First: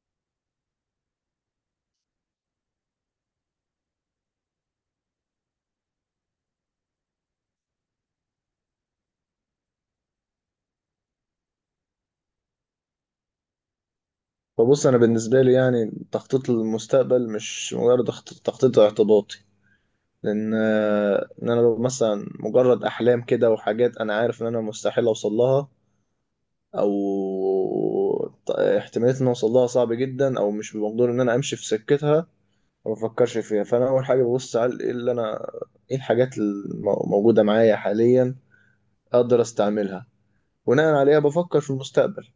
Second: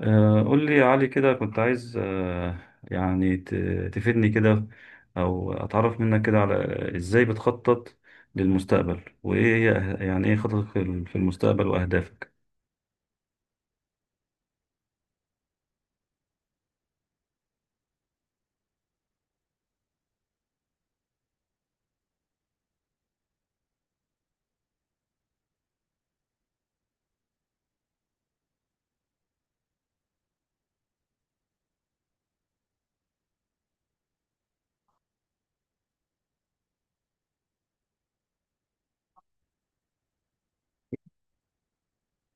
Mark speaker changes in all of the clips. Speaker 1: قول لي يا علي كده كنت عايز يعني ت- تفيدني كده، او اتعرف منك كده على ازاي بتخطط للمستقبل، وايه هي يعني ايه خططك في المستقبل واهدافك.
Speaker 2: فبص انا بالنسبه لي، يعني تخطيط المستقبل مش مجرد تخطيط اعتباطي. لان ان انا لو مثلا مجرد احلام كده وحاجات، انا عارف ان انا مستحيل اوصل لها، او احتماليه ان أنا اوصل لها صعب جدا او مش بمقدور ان انا امشي في سكتها، ما بفكرش فيها. فانا اول حاجه ببص على ايه اللي انا، ايه الحاجات الموجوده معايا حاليا اقدر استعملها، بناء عليها بفكر في المستقبل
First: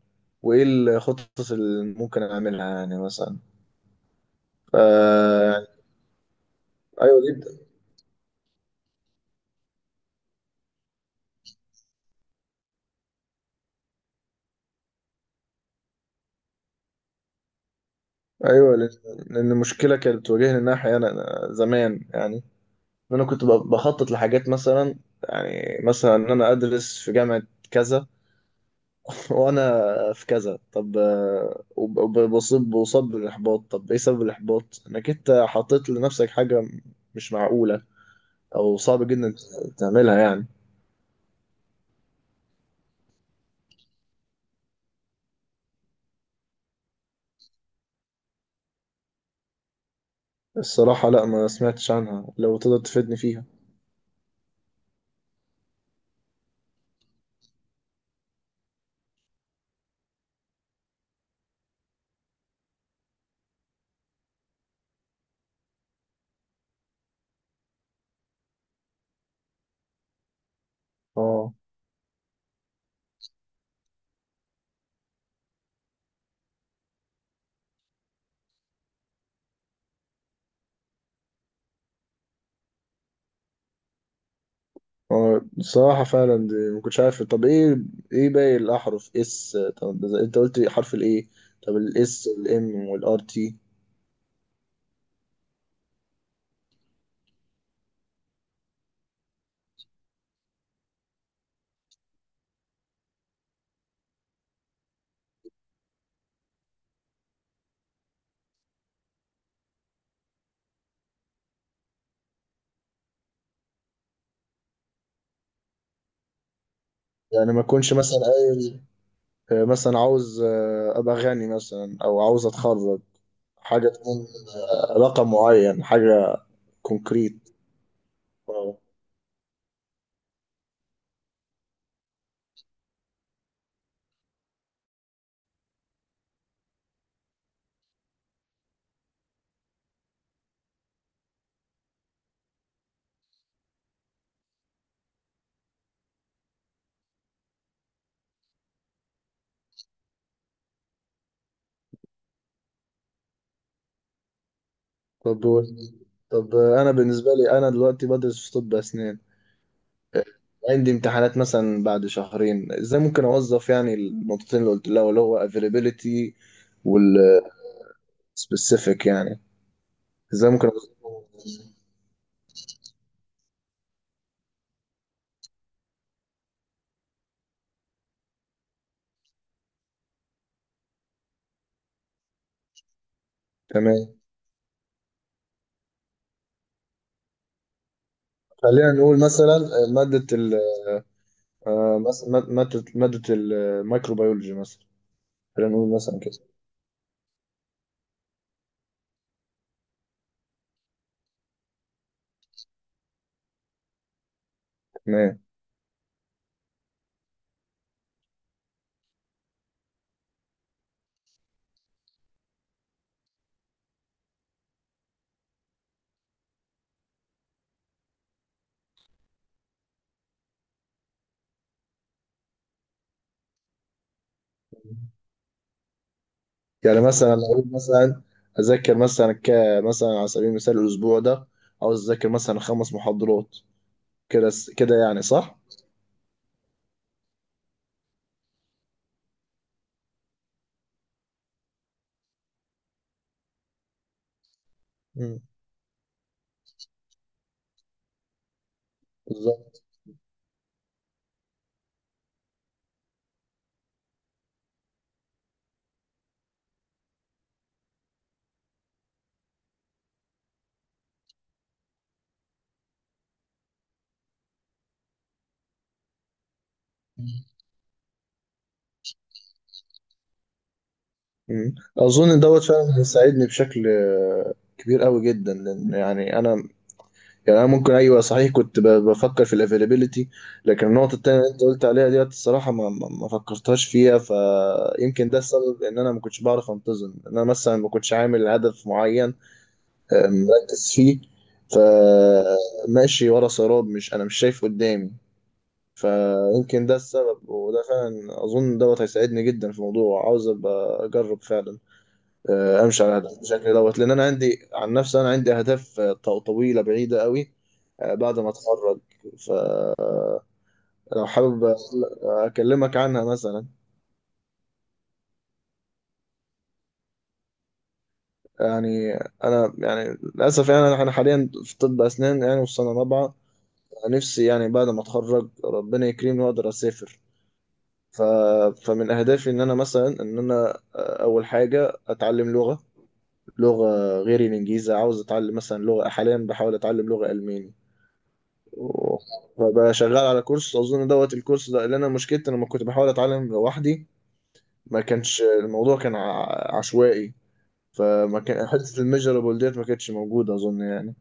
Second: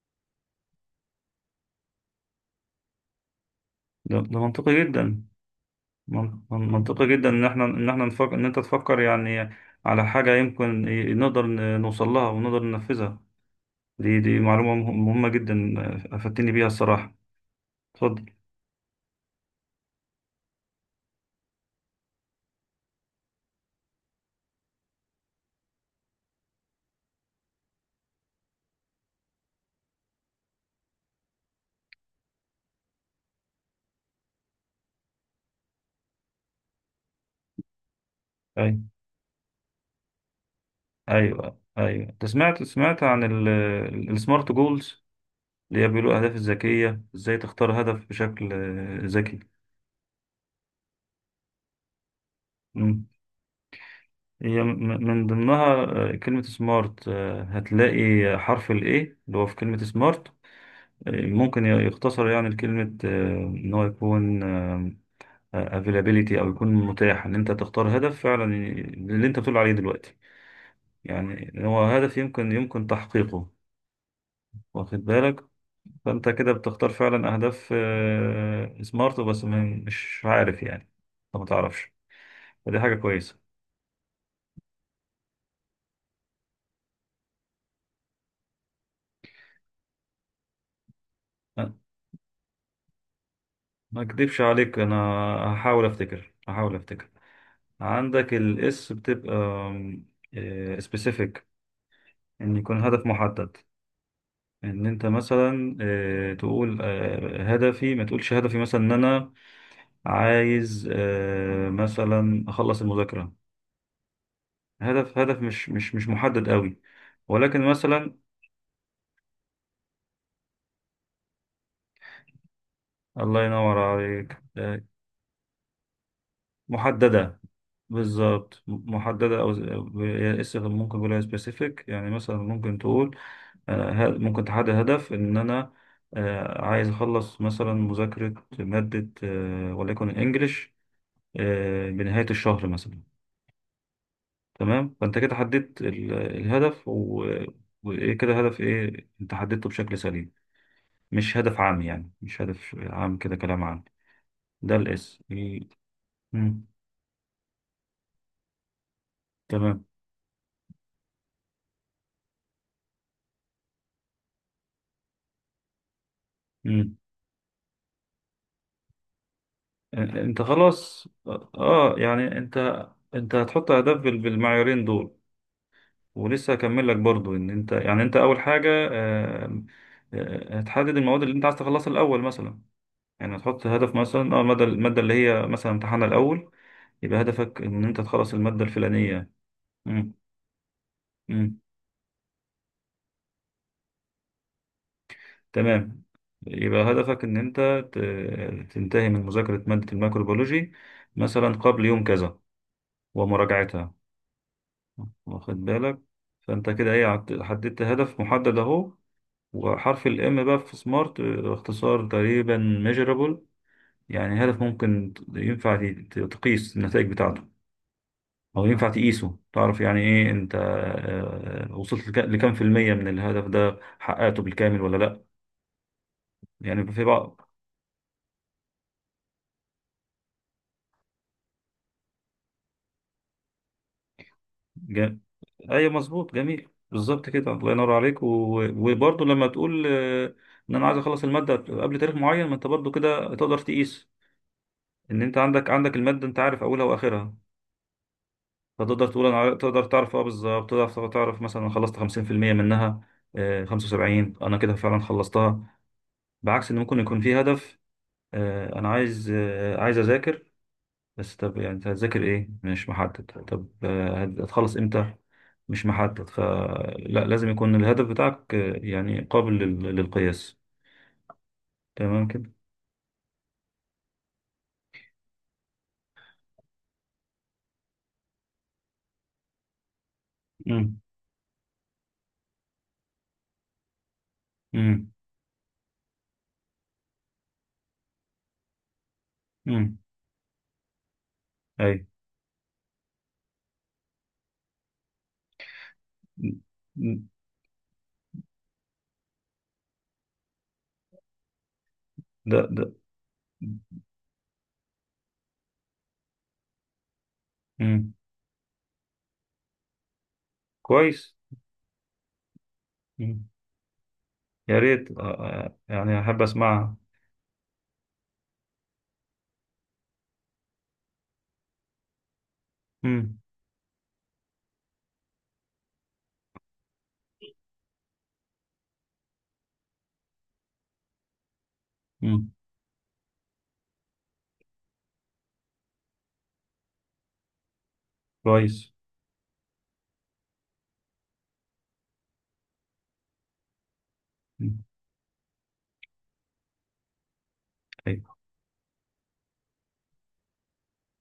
Speaker 2: وايه الخطط اللي ممكن اعملها يعني مثلا.
Speaker 1: ده منطقي جدا،
Speaker 2: آه،
Speaker 1: منطقي
Speaker 2: ايوه
Speaker 1: جدا ان
Speaker 2: جدا.
Speaker 1: احنا نفكر ان انت تفكر يعني على حاجة يمكن نقدر نوصل لها ونقدر ننفذها. دي معلومة مهمة جدا. افدتني بيها الصراحة. اتفضل.
Speaker 2: ايوه، لأن المشكله كانت بتواجهني ان انا احيانا زمان يعني، ان انا كنت بخطط لحاجات مثلا. يعني مثلا ان انا ادرس في جامعه كذا، وانا في كذا. طب بصب بالاحباط. طب ايه سبب الاحباط؟ انك انت حطيت لنفسك حاجه مش معقوله او
Speaker 1: ايوه
Speaker 2: صعب جدا تعملها يعني.
Speaker 1: ايوه ايوه، انت سمعت عن السمارت جولز اللي هي بيقولوا الأهداف الذكية؟ إزاي تختار هدف بشكل ذكي.
Speaker 2: الصراحه لا، ما سمعتش عنها، لو تقدر
Speaker 1: مم.
Speaker 2: تفيدني فيها.
Speaker 1: هي من ضمنها كلمة سمارت. هتلاقي حرف ال A اللي هو في كلمة سمارت ممكن يختصر يعني لكلمة إن هو يكون availability، أو يكون متاح، إن أنت تختار هدف فعلا اللي أنت بتقول عليه دلوقتي، يعني
Speaker 2: اه.
Speaker 1: إن هو هدف يمكن تحقيقه. واخد بالك؟ فأنت كده بتختار فعلا أهداف سمارت بس مش عارف يعني، أنت ما تعرفش. فدي حاجة كويسة.
Speaker 2: هو الصراحة فعلا دي ما كنتش عارف. طب ايه، باقي الأحرف، اس؟ طب ده انت قلت حرف الايه.
Speaker 1: أه،
Speaker 2: طب الاس والام والار تي؟
Speaker 1: ما اكدبش عليك انا، هحاول افتكر هحاول افتكر. عندك الاس بتبقى سبيسيفيك، ان يكون هدف محدد، ان انت مثلا تقول هدفي، ما تقولش هدفي مثلا ان انا عايز مثلا اخلص المذاكرة. هدف مش محدد قوي،
Speaker 2: يعني
Speaker 1: ولكن
Speaker 2: ما اكونش
Speaker 1: مثلا
Speaker 2: مثلا قايل مثلا عاوز ابقى غني مثلا او عاوز اتخرج.
Speaker 1: الله ينور
Speaker 2: حاجة تكون
Speaker 1: عليك
Speaker 2: رقم معين، حاجة
Speaker 1: محددة.
Speaker 2: كونكريت.
Speaker 1: بالظبط،
Speaker 2: اه.
Speaker 1: محددة أو هي اس ممكن يقولها سبيسيفيك، يعني مثلا ممكن تقول أنا ممكن تحدد هدف إن أنا عايز أخلص مثلا مذاكرة مادة وليكن الإنجليش بنهاية الشهر مثلا. تمام، فأنت كده حددت الهدف وإيه، كده هدف، إيه أنت حددته بشكل سليم، مش هدف عام، يعني مش هدف عام كده كلام عام. ده الإس.
Speaker 2: طب طب انا بالنسبة لي انا دلوقتي بدرس في طب اسنان.
Speaker 1: تمام.
Speaker 2: عندي امتحانات مثلا بعد شهرين، ازاي ممكن اوظف يعني النقطتين اللي قلت لها، اللي هو availability،
Speaker 1: مم.
Speaker 2: سبيسيفيك يعني.
Speaker 1: انت
Speaker 2: ازاي ممكن
Speaker 1: خلاص.
Speaker 2: أوصفه؟
Speaker 1: اه، يعني انت، انت هتحط اهداف بالمعيارين دول. ولسه هكمل لك برضو ان انت، يعني انت اول حاجه هتحدد المواد اللي انت عايز تخلصها الاول مثلا. يعني هتحط هدف
Speaker 2: تمام.
Speaker 1: مثلا اه الماده اللي هي مثلا امتحانها الاول، يبقى هدفك ان انت تخلص الماده
Speaker 2: خلينا نقول
Speaker 1: الفلانيه.
Speaker 2: مثلا
Speaker 1: مم.
Speaker 2: مادة ال-
Speaker 1: مم.
Speaker 2: مادة الميكروبيولوجي مثلا. خلينا نقول
Speaker 1: تمام.
Speaker 2: مثلا كده.
Speaker 1: يبقى هدفك ان انت تنتهي من مذاكره ماده الميكروبيولوجي مثلا قبل يوم كذا ومراجعتها.
Speaker 2: تمام.
Speaker 1: واخد بالك؟ فانت كده ايه، حددت هدف محدد اهو. وحرف الام بقى في سمارت اختصار تقريبا ميجرابل، يعني هدف ممكن ينفع تقيس النتائج بتاعته، او ينفع تقيسه، تعرف يعني ايه انت وصلت لكام في المية من الهدف ده، حققته بالكامل ولا لا. يعني
Speaker 2: يعني
Speaker 1: في
Speaker 2: مثلا لو
Speaker 1: بعض
Speaker 2: أقول مثلا أذاكر مثلا مثلا، على سبيل المثال، الأسبوع ده عاوز أذاكر مثلا 5 محاضرات كده. كده
Speaker 1: ج...
Speaker 2: يعني، صح؟
Speaker 1: ايوه مظبوط جميل بالظبط كده، الله ينور عليك. وبرضه لما تقول ان انا عايز اخلص المادة قبل تاريخ معين، ما انت برضه كده تقدر تقيس ان انت
Speaker 2: مم.
Speaker 1: عندك الماده، انت عارف اولها واخرها، فتقدر تقول انا
Speaker 2: بالظبط.
Speaker 1: تقدر تعرف اه، بالظبط تقدر تعرف مثلا أنا خلصت 50% منها. 75 انا كده فعلا خلصتها، بعكس ان ممكن يكون في هدف انا عايز عايز اذاكر. بس طب يعني انت هتذاكر ايه؟ مش محدد. طب هتخلص امتى؟ مش محدد. فلا لازم يكون الهدف بتاعك يعني قابل للقياس.
Speaker 2: مم.
Speaker 1: تمام
Speaker 2: أظن
Speaker 1: كده.
Speaker 2: دوت فعلا هيساعدني بشكل كبير قوي جدا، لأن يعني أنا، يعني انا ممكن، ايوه صحيح، كنت بفكر في الافيلابيلتي. لكن
Speaker 1: امم.
Speaker 2: النقطه التانيه اللي انت قلت عليها ديت، الصراحه ما فكرتهاش فيها.
Speaker 1: امم.
Speaker 2: فيمكن ده السبب ان انا ما كنتش بعرف انتظم، ان انا مثلا ما كنتش عامل هدف معين
Speaker 1: امم.
Speaker 2: مركز فيه،
Speaker 1: اي.
Speaker 2: فماشي ورا سراب، مش انا مش شايف قدامي. فيمكن ده السبب، وده فعلا اظن دوت هيساعدني جدا في الموضوع، عاوز ابقى اجرب فعلا
Speaker 1: ده ده
Speaker 2: امشي على هدف بشكل دوت، لان انا عندي، عن نفسي، انا عندي اهداف طويله بعيده قوي
Speaker 1: امم.
Speaker 2: بعد ما اتخرج. فلو
Speaker 1: كويس.
Speaker 2: حابب اكلمك عنها مثلا.
Speaker 1: يا ريت يعني أحب أسمعها.
Speaker 2: يعني انا، يعني للاسف، يعني انا حاليا في طب اسنان يعني في سنه رابعه.
Speaker 1: مم.
Speaker 2: نفسي يعني بعد ما اتخرج ربنا يكرمني واقدر اسافر. ف... فمن اهدافي ان انا مثلا، ان انا آه، اول حاجه
Speaker 1: مم.
Speaker 2: اتعلم لغه، لغه غير الانجليزي. عاوز اتعلم مثلا لغه، حاليا بحاول اتعلم لغه الماني.
Speaker 1: كويس.
Speaker 2: بقى شغال على كورس اظن دوت. الكورس ده اللي انا مشكلتي انا لما كنت بحاول اتعلم لوحدي،
Speaker 1: مم.
Speaker 2: ما كانش الموضوع، كان عشوائي.
Speaker 1: أيوة.
Speaker 2: فما كان حته الميجرابل ديت ما كانتش موجوده اظن يعني.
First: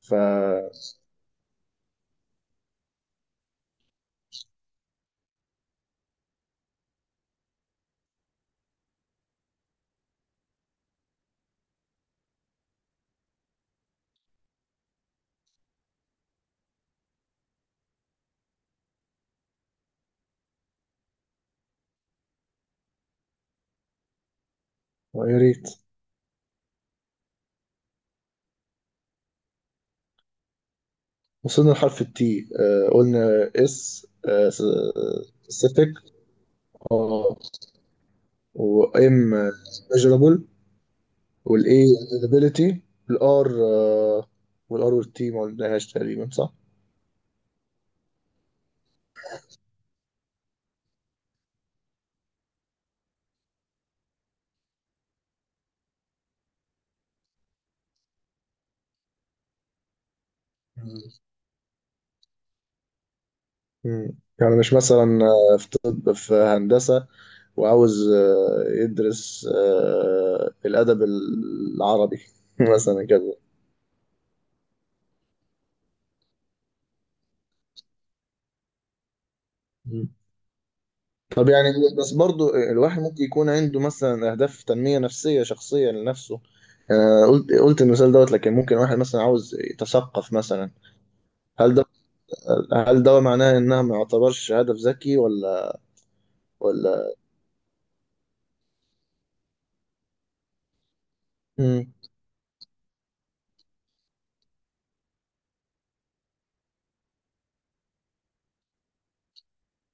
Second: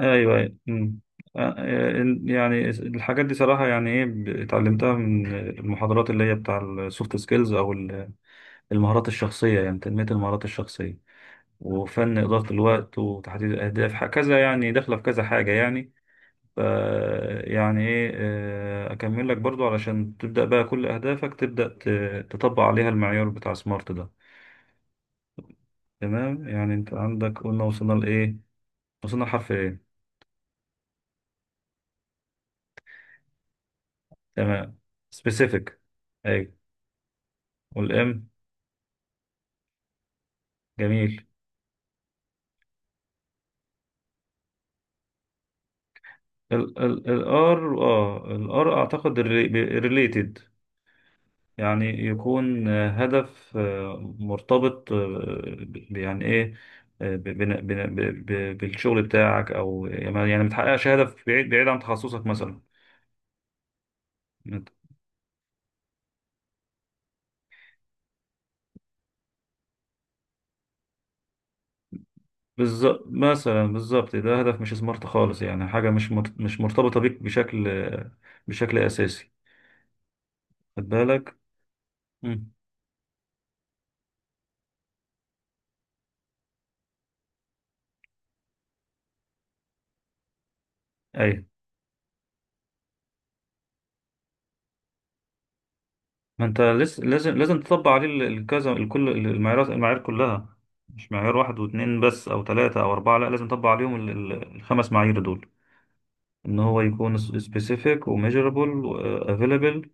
Speaker 2: ف
Speaker 1: أيوه أيوة. مم. يعني الحاجات دي صراحة يعني إيه اتعلمتها من المحاضرات اللي هي بتاع السوفت سكيلز أو المهارات الشخصية، يعني تنمية المهارات الشخصية وفن إدارة الوقت وتحديد الأهداف، كذا، يعني داخلة في كذا حاجة يعني. ف يعني إيه أكمل لك برضو علشان تبدأ بقى كل أهدافك تبدأ تطبق عليها المعيار بتاع سمارت ده.
Speaker 2: يا ريت.
Speaker 1: تمام، يعني انت عندك، قلنا وصلنا لايه، وصلنا لحرف ايه.
Speaker 2: وصلنا لحرف التي. قلنا اس،
Speaker 1: تمام. specific.
Speaker 2: سبيسيفيك.
Speaker 1: ايوه.
Speaker 2: اه.
Speaker 1: والام.
Speaker 2: وام، ميجرابل.
Speaker 1: جميل.
Speaker 2: والاي، ability. الار. والتي ما قلناهاش تقريبا، صح؟
Speaker 1: ال الار الار اعتقد ريليتد، يعني يكون هدف مرتبط يعني ايه، بالشغل بتاعك، او يعني ما، يعني ما تحققش هدف بعيد، بعيد عن تخصصك مثلا.
Speaker 2: مم. يعني مش مثلا في طب، في هندسة وعاوز يدرس الأدب العربي.
Speaker 1: بالظبط
Speaker 2: مثلا كده.
Speaker 1: مثلا، بالظبط. ده هدف مش سمارت خالص، يعني حاجة مش مش مرتبطة بيك بشكل، بشكل أساسي.
Speaker 2: مم.
Speaker 1: خد بالك.
Speaker 2: طب يعني، بس
Speaker 1: مم.
Speaker 2: برضو الواحد ممكن يكون عنده مثلا أهداف تنمية نفسية شخصية لنفسه. قلت المثال دوت، لكن ممكن واحد مثلا عاوز يتثقف مثلا.
Speaker 1: أيوة.
Speaker 2: هل ده هل ده معناه إنها ما يعتبرش هدف ذكي، ولا؟
Speaker 1: ما أنت لسه
Speaker 2: ولا؟
Speaker 1: لازم، لازم تطبق عليه الكذا، الكل المعايير كلها. مش معيار واحد
Speaker 2: مم.
Speaker 1: واتنين بس أو تلاتة أو أربعة، لا لازم تطبق عليهم الخمس معايير دول. إن هو يكون specific و measurable و available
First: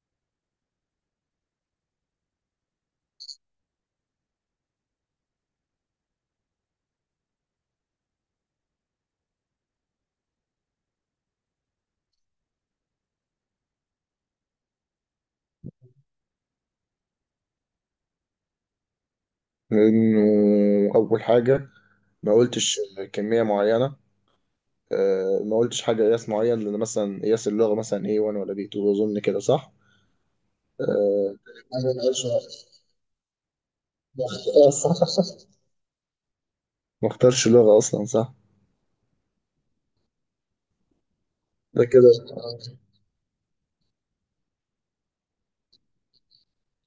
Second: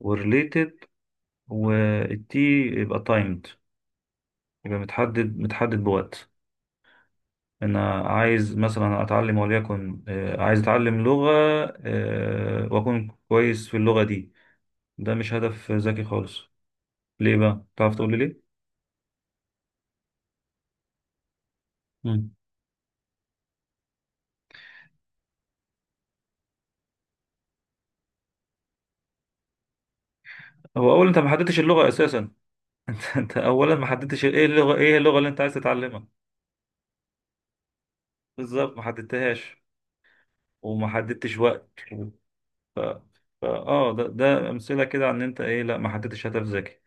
Speaker 1: و related، والتي يبقى timed، يبقى متحدد بوقت. انا عايز مثلا اتعلم، وليكن عايز اتعلم لغة، واكون كويس في اللغة دي. ده مش هدف ذكي خالص. ليه بقى؟ تعرف تقول لي ليه؟
Speaker 2: لأنه أول حاجة
Speaker 1: مم.
Speaker 2: ما قلتش كمية معينة. ما قلتش حاجة قياس معين، لأن مثلا قياس اللغة مثلا A1 ولا B2، أظن كده، صح؟
Speaker 1: هو اولا انت ما
Speaker 2: آه،
Speaker 1: حددتش
Speaker 2: أنا
Speaker 1: اللغة
Speaker 2: ما
Speaker 1: اساسا.
Speaker 2: قلتش-
Speaker 1: انت، انت اولا ما حددتش
Speaker 2: ما
Speaker 1: ايه
Speaker 2: اخت- آه،
Speaker 1: اللغة، ايه اللغة اللي انت
Speaker 2: صح.
Speaker 1: عايز تتعلمها.
Speaker 2: ما اختارش لغة أصلا، صح؟
Speaker 1: بالظبط، ما حددتهاش وما حددتش وقت.
Speaker 2: ده كده
Speaker 1: ف... اه، ده امثلة كده عن ان انت ايه، لا ما حددتش هدف ذكي.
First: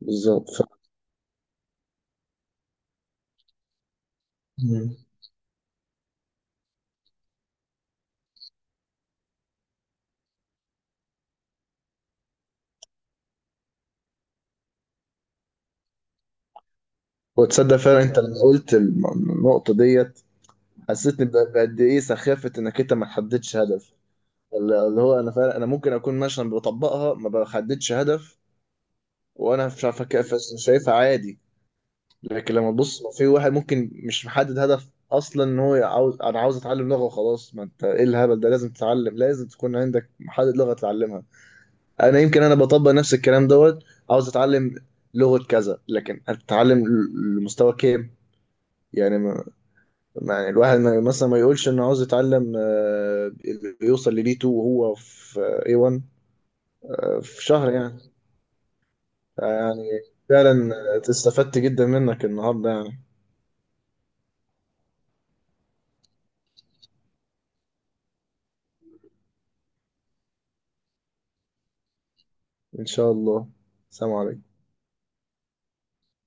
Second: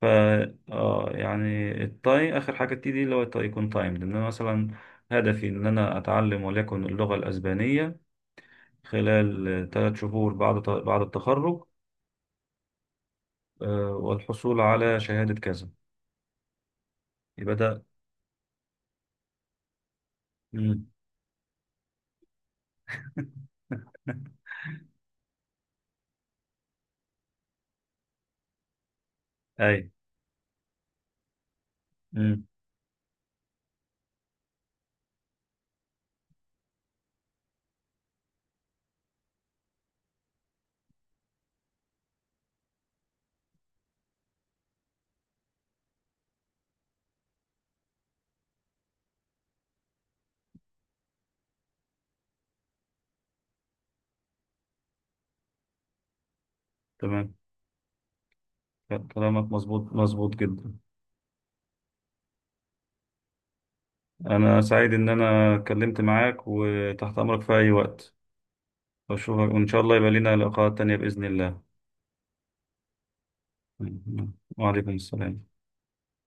Speaker 1: ف
Speaker 2: بالظبط.
Speaker 1: اه يعني التاي اخر حاجه تيجي، اللي هو التاي يكون تايم، لان انا مثلا
Speaker 2: مم.
Speaker 1: هدفي ان انا اتعلم وليكن اللغه الاسبانيه خلال 3 شهور بعد التخرج، والحصول على شهاده كذا. يبقى
Speaker 2: وتصدق
Speaker 1: ده.
Speaker 2: فعلا أنت لما قلت النقطة ديت
Speaker 1: مم.
Speaker 2: حسيتني بقد إيه سخافة إنك أنت ما تحددش هدف. اللي هو أنا فعلا، أنا ممكن أكون مثلا بطبقها، ما بحددش هدف وأنا
Speaker 1: اي.
Speaker 2: شايفها، شايفها عادي.
Speaker 1: امم.
Speaker 2: لكن لما تبص لو في واحد ممكن مش محدد هدف اصلا، ان هو عاوز، انا عاوز اتعلم لغه وخلاص، ما انت ايه الهبل ده؟ لازم تتعلم، لازم تكون عندك محدد لغه تتعلمها. انا يمكن، انا بطبق نفس الكلام دوت. عاوز اتعلم لغه كذا، لكن اتعلم لمستوى كام يعني. ما يعني الواحد، ما مثلا ما يقولش انه عاوز يتعلم يوصل للي 2 وهو في اي 1
Speaker 1: تمام،
Speaker 2: في شهر يعني.
Speaker 1: كلامك
Speaker 2: يعني
Speaker 1: مظبوط
Speaker 2: فعلا
Speaker 1: جدا.
Speaker 2: استفدت جدا منك النهارده يعني.
Speaker 1: انا سعيد ان انا اتكلمت معاك، وتحت امرك في اي وقت، اشوفك وان شاء الله يبقى لنا لقاءات تانية باذن الله.
Speaker 2: ان شاء الله. سلام
Speaker 1: مم.
Speaker 2: عليكم.
Speaker 1: وعليكم السلام.